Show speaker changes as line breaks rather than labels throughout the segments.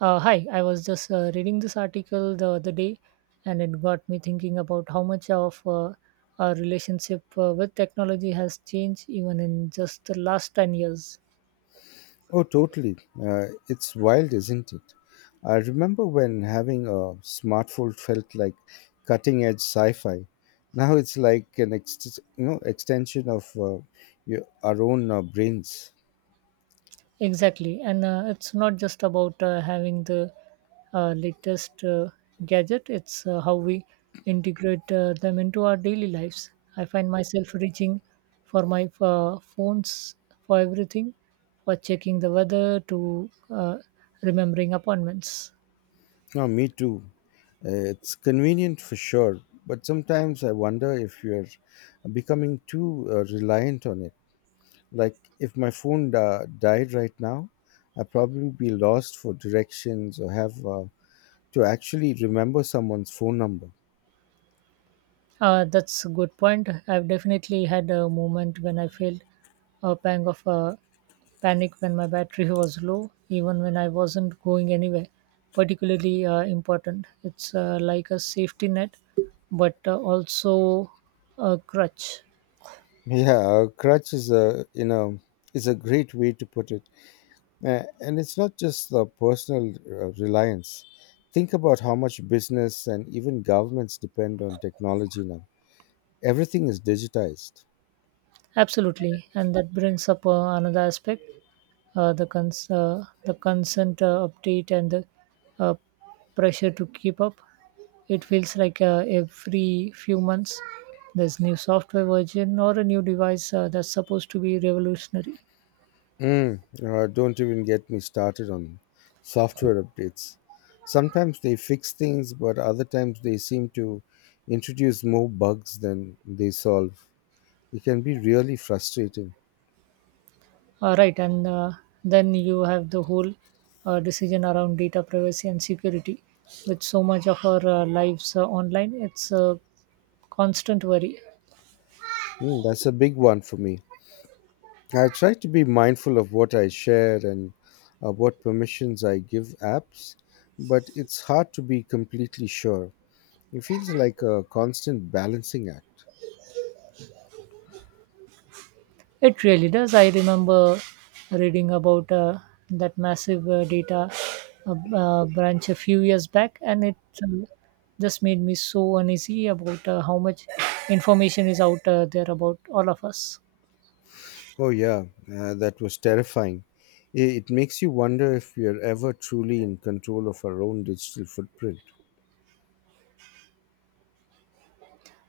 I was just reading this article the other day, and it got me thinking about how much of our relationship with technology has changed even in just the last 10 years.
Oh, totally. It's wild, isn't it? I remember when having a smartphone felt like cutting edge sci-fi. Now it's like an extension of our own brains.
Exactly, and it's not just about having the latest gadget, it's how we integrate them into our daily lives. I find myself reaching for my phones for everything, for checking the weather to remembering appointments.
No, me too. It's convenient for sure, but sometimes I wonder if you're becoming too reliant on it. Like if my died right now, I'd probably be lost for directions or have to actually remember someone's phone number.
That's a good point. I've definitely had a moment when I felt a pang of panic when my battery was low, even when I wasn't going anywhere particularly important. It's like a safety net, but also a crutch.
Yeah, a crutch is a you know is a great way to put it. And it's not just the personal reliance. Think about how much business and even governments depend on technology now. Everything is digitized.
Absolutely, and that brings up another aspect: the consent update and the uh, pressure to keep up. It feels like every few months there's new software version or a new device that's supposed to be revolutionary.
Mm. Don't even get me started on software updates. Sometimes they fix things, but other times they seem to introduce more bugs than they solve. It can be really frustrating.
All right, and then you have the whole decision around data privacy and security. With so much of our lives online, it's a constant worry.
Mm, that's a big one for me. I try to be mindful of what I share and what permissions I give apps, but it's hard to be completely sure. It feels like a constant balancing act.
It really does. I remember reading about that massive data branch a few years back, and it uh, just made me so uneasy about how much information is out there about all of us.
Oh, yeah, that was terrifying. It makes you wonder if we are ever truly in control of our own digital footprint.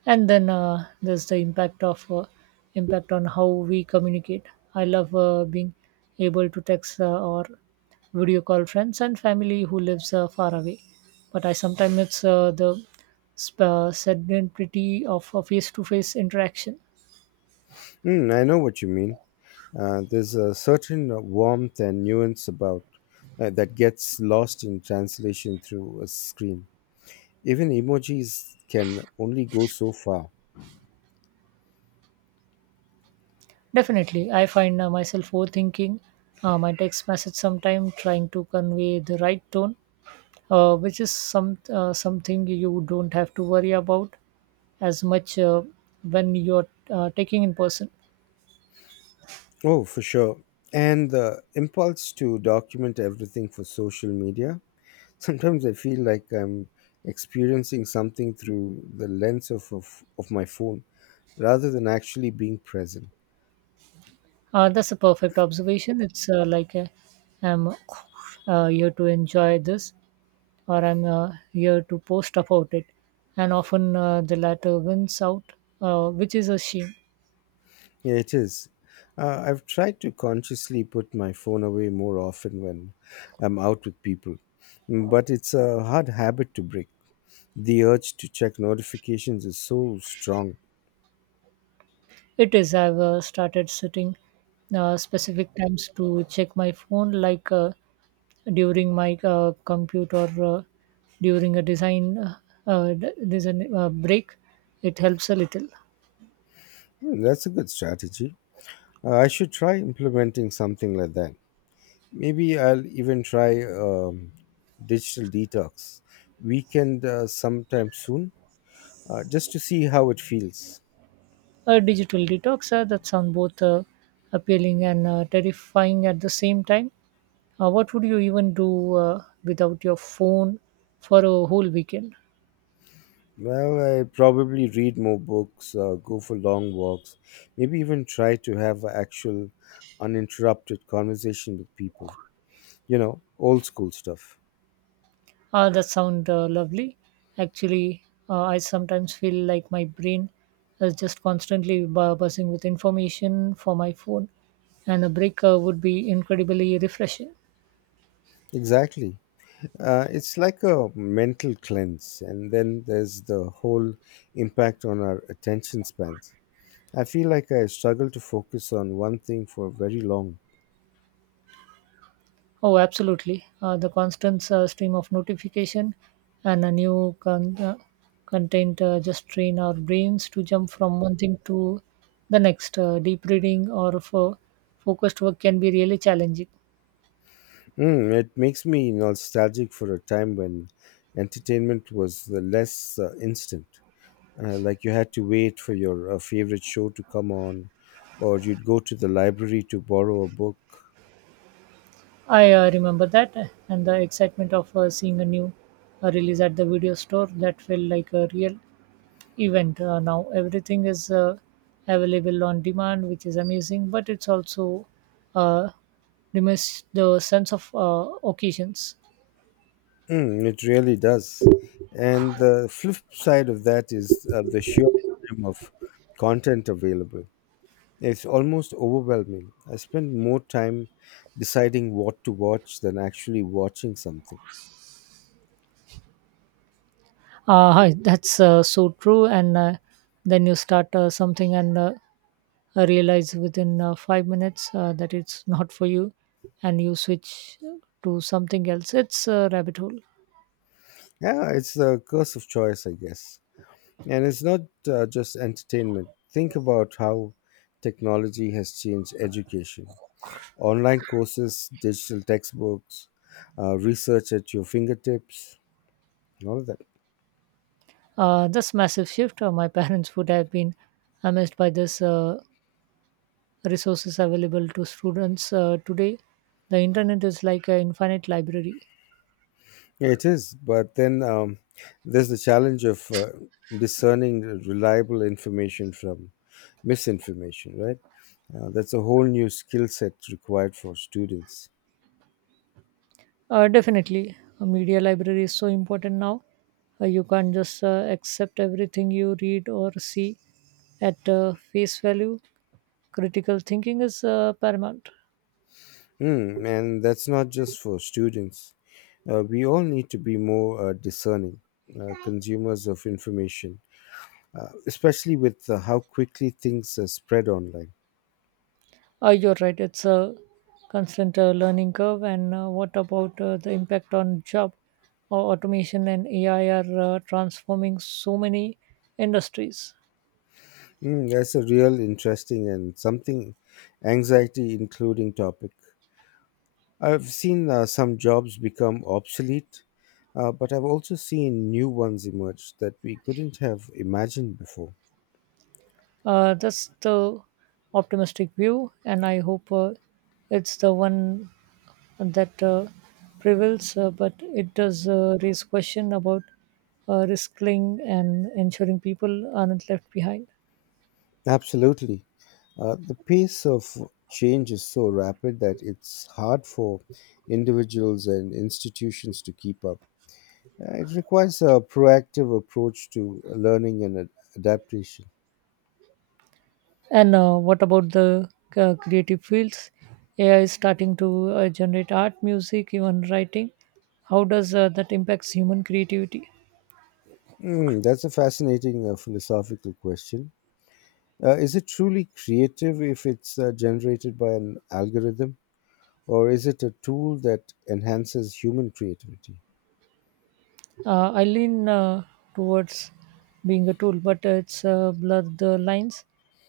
And then there's the impact of impact on how we communicate. I love being able to text or video call friends and family who lives far away, but I sometimes it's sedentary of a face-to-face interaction.
Mm, I know what you mean. There's a certain warmth and nuance about that gets lost in translation through a screen. Even emojis can only go so far.
Definitely, I find myself overthinking my text message sometime, trying to convey the right tone, which is something you don't have to worry about as much when you're taking in person.
Oh, for sure. And the impulse to document everything for social media. Sometimes I feel like I'm experiencing something through the lens of my phone rather than actually being present.
That's a perfect observation. It's I'm here to enjoy this, or I'm here to post about it. And often the latter wins out, which is a shame.
Yeah, it is. I've tried to consciously put my phone away more often when I'm out with people. Mm. But it's a hard habit to break. The urge to check notifications is so strong.
It is. I've started sitting specific times to check my phone, like during my uh, computer, uh, during a design design break. It helps a little.
Hmm, that's a good strategy. I should try implementing something like that. Maybe I'll even try digital detox weekend sometime soon, just to see how it feels.
A digital detox, that sounds both appealing and terrifying at the same time. What would you even do without your phone for a whole weekend?
Well, I probably read more books, go for long walks, maybe even try to have actual uninterrupted conversation with people. You know, old school stuff.
Ah, that sounds lovely. Actually, I sometimes feel like my brain is just constantly buzzing with information for my phone, and a break would be incredibly refreshing.
Exactly. It's like a mental cleanse, and then there's the whole impact on our attention spans. I feel like I struggle to focus on one thing for very long.
Oh, absolutely. The constant stream of notification and a new content just train our brains to jump from one thing to the next. Deep reading or focused work can be really challenging.
Mm, it makes me nostalgic for a time when entertainment was the less instant. Like you had to wait for your favorite show to come on, or you'd go to the library to borrow a book.
I remember that, and the excitement of seeing a new release at the video store that felt like a real event. Now everything is available on demand, which is amazing, but it's also uh, diminished the sense of occasions.
Mm, it really does. And the flip side of that is the sheer volume of content available. It's almost overwhelming. I spend more time deciding what to watch than actually watching something.
Hi, that's so true. And then you start something and realize within 5 minutes that it's not for you, and you switch to something else. It's a rabbit hole.
Yeah, it's the curse of choice, I guess. And it's not just entertainment. Think about how technology has changed education. Online courses, digital textbooks, research at your fingertips, all of that.
This massive shift. My parents would have been amazed by this. Resources available to students today, the internet is like an infinite library.
Yeah, it is. But then there's the challenge of discerning reliable information from misinformation, right? That's a whole new skill set required for students.
Uh, definitely, a media library is so important now. You can't just accept everything you read or see at face value. Critical thinking is paramount.
Mm, and that's not just for students. We all need to be more discerning consumers of information, especially with how quickly things are spread online.
You're right, it's a constant learning curve. And what about the impact on job or automation, and AI are transforming so many industries.
Mm, that's a real interesting and something anxiety including topic. I've seen some jobs become obsolete, but I've also seen new ones emerge that we couldn't have imagined before.
That's the optimistic view, and I hope it's the one that prevails. But it does raise question about risking and ensuring people aren't left behind.
Absolutely. The pace of change is so rapid that it's hard for individuals and institutions to keep up. It requires a proactive approach to learning and adaptation.
And what about the creative fields? AI is starting to generate art, music, even writing. How does that impacts human creativity?
Hmm, that's a fascinating philosophical question. Is it truly creative if it's generated by an algorithm? Or is it a tool that enhances human creativity?
I lean towards being a tool, but it's blurred the lines,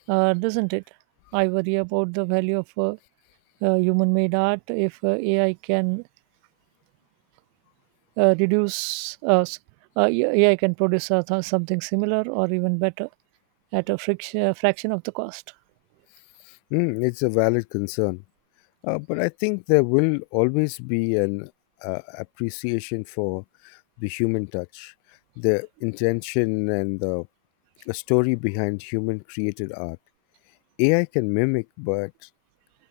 doesn't it? I worry about the value of human-made art if AI can reduce us. AI can produce something similar or even better at a fraction of the cost.
Mm, it's a valid concern. But I think there will always be an appreciation for the human touch, the intention, and the story behind human created art. AI can mimic, but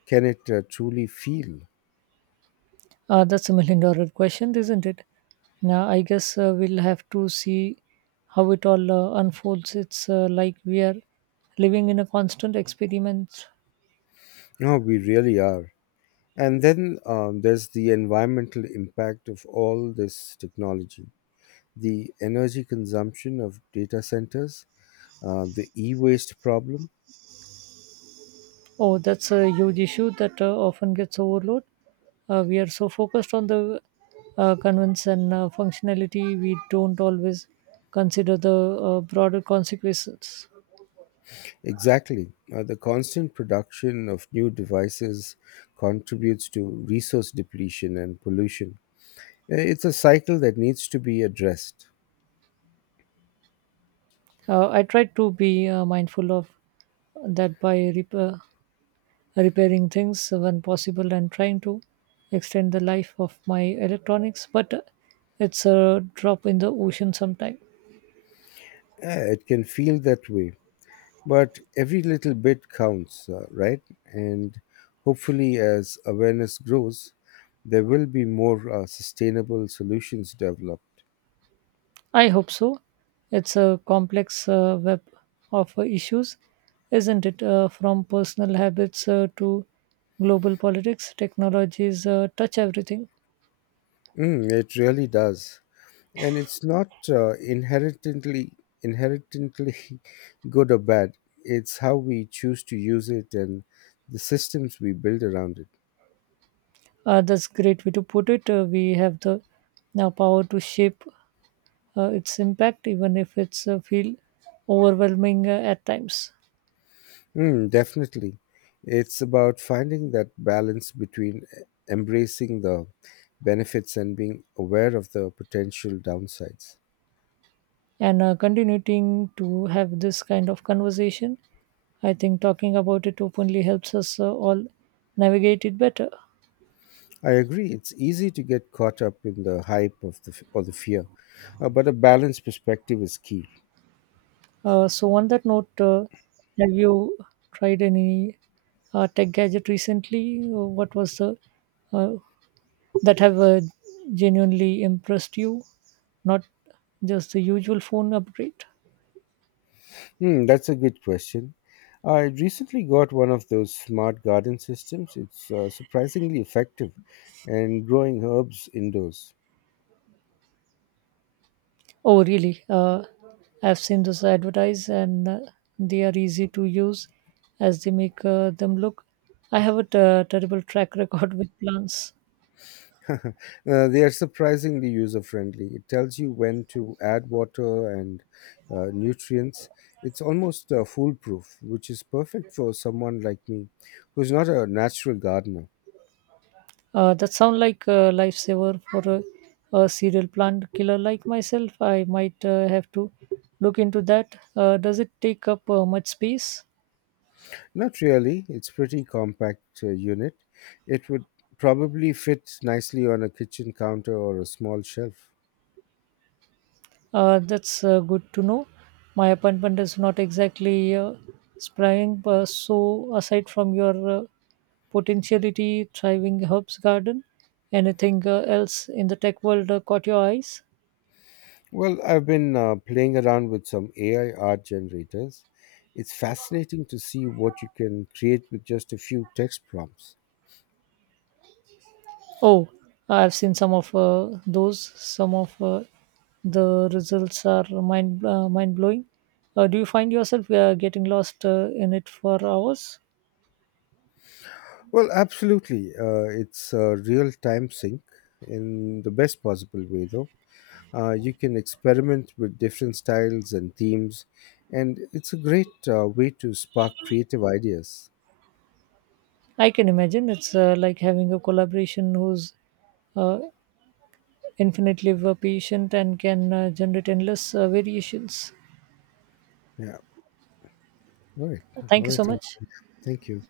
can it truly feel?
That's a $1 million question, isn't it? Now, I guess we'll have to see how it all unfolds. It's like we are living in a constant experiment.
No, we really are. And then there's the environmental impact of all this technology, the energy consumption of data centers, the e waste problem?
Oh, that's a huge issue that often gets overloaded. We are so focused on the convenience and functionality, we don't always consider the broader consequences.
Exactly. The constant production of new devices contributes to resource depletion and pollution. It's a cycle that needs to be addressed.
I try to be mindful of that by repairing things when possible and trying to extend the life of my electronics, but it's a drop in the ocean sometime.
Yeah, it can feel that way, but every little bit counts, right? And hopefully, as awareness grows, there will be more sustainable solutions developed.
I hope so. It's a complex web of issues, isn't it? From personal habits to global politics, technologies touch everything.
Mm, it really does. And it's not inherently good or bad. It's how we choose to use it and the systems we build around it.
Uh, that's a great way to put it. We have the now power to shape its impact, even if it's feel overwhelming at times.
Mm, definitely. It's about finding that balance between embracing the benefits and being aware of the potential downsides.
And continuing to have this kind of conversation. I think talking about it openly helps us all navigate it better.
I agree. It's easy to get caught up in the hype of the f- or the fear, but a balanced perspective is key.
So, on that note, have you tried any tech gadget recently? What was the uh, that have genuinely impressed you? Not just the usual phone upgrade.
Hmm, that's a good question. I recently got one of those smart garden systems. It's surprisingly effective and growing herbs indoors.
Oh, really? I've seen those advertise, and they are easy to use as they make them look. I have a terrible track record with plants.
They are surprisingly user friendly. It tells you when to add water and nutrients. It's almost foolproof, which is perfect for someone like me who's not a natural gardener.
That sound like a lifesaver for a serial plant killer like myself. I might have to look into that. Does it take up much space?
Not really. It's pretty compact unit. It would probably fit nicely on a kitchen counter or a small shelf.
That's good to know. My appointment is not exactly spring, but so aside from your potentiality thriving herbs garden, anything else in the tech world caught your eyes?
Well, I've been playing around with some AI art generators. It's fascinating to see what you can create with just a few text prompts.
Oh, I've seen some of those. Some of the results are mind blowing. Do you find yourself getting lost in it for hours?
Well, absolutely. It's a real time sync in the best possible way, though. You can experiment with different styles and themes, and it's a great way to spark creative ideas.
I can imagine it's like having a collaboration whose uh, infinitely patient and can generate endless variations.
Yeah. All right. All
Thank you so
right.
much.
Thank you.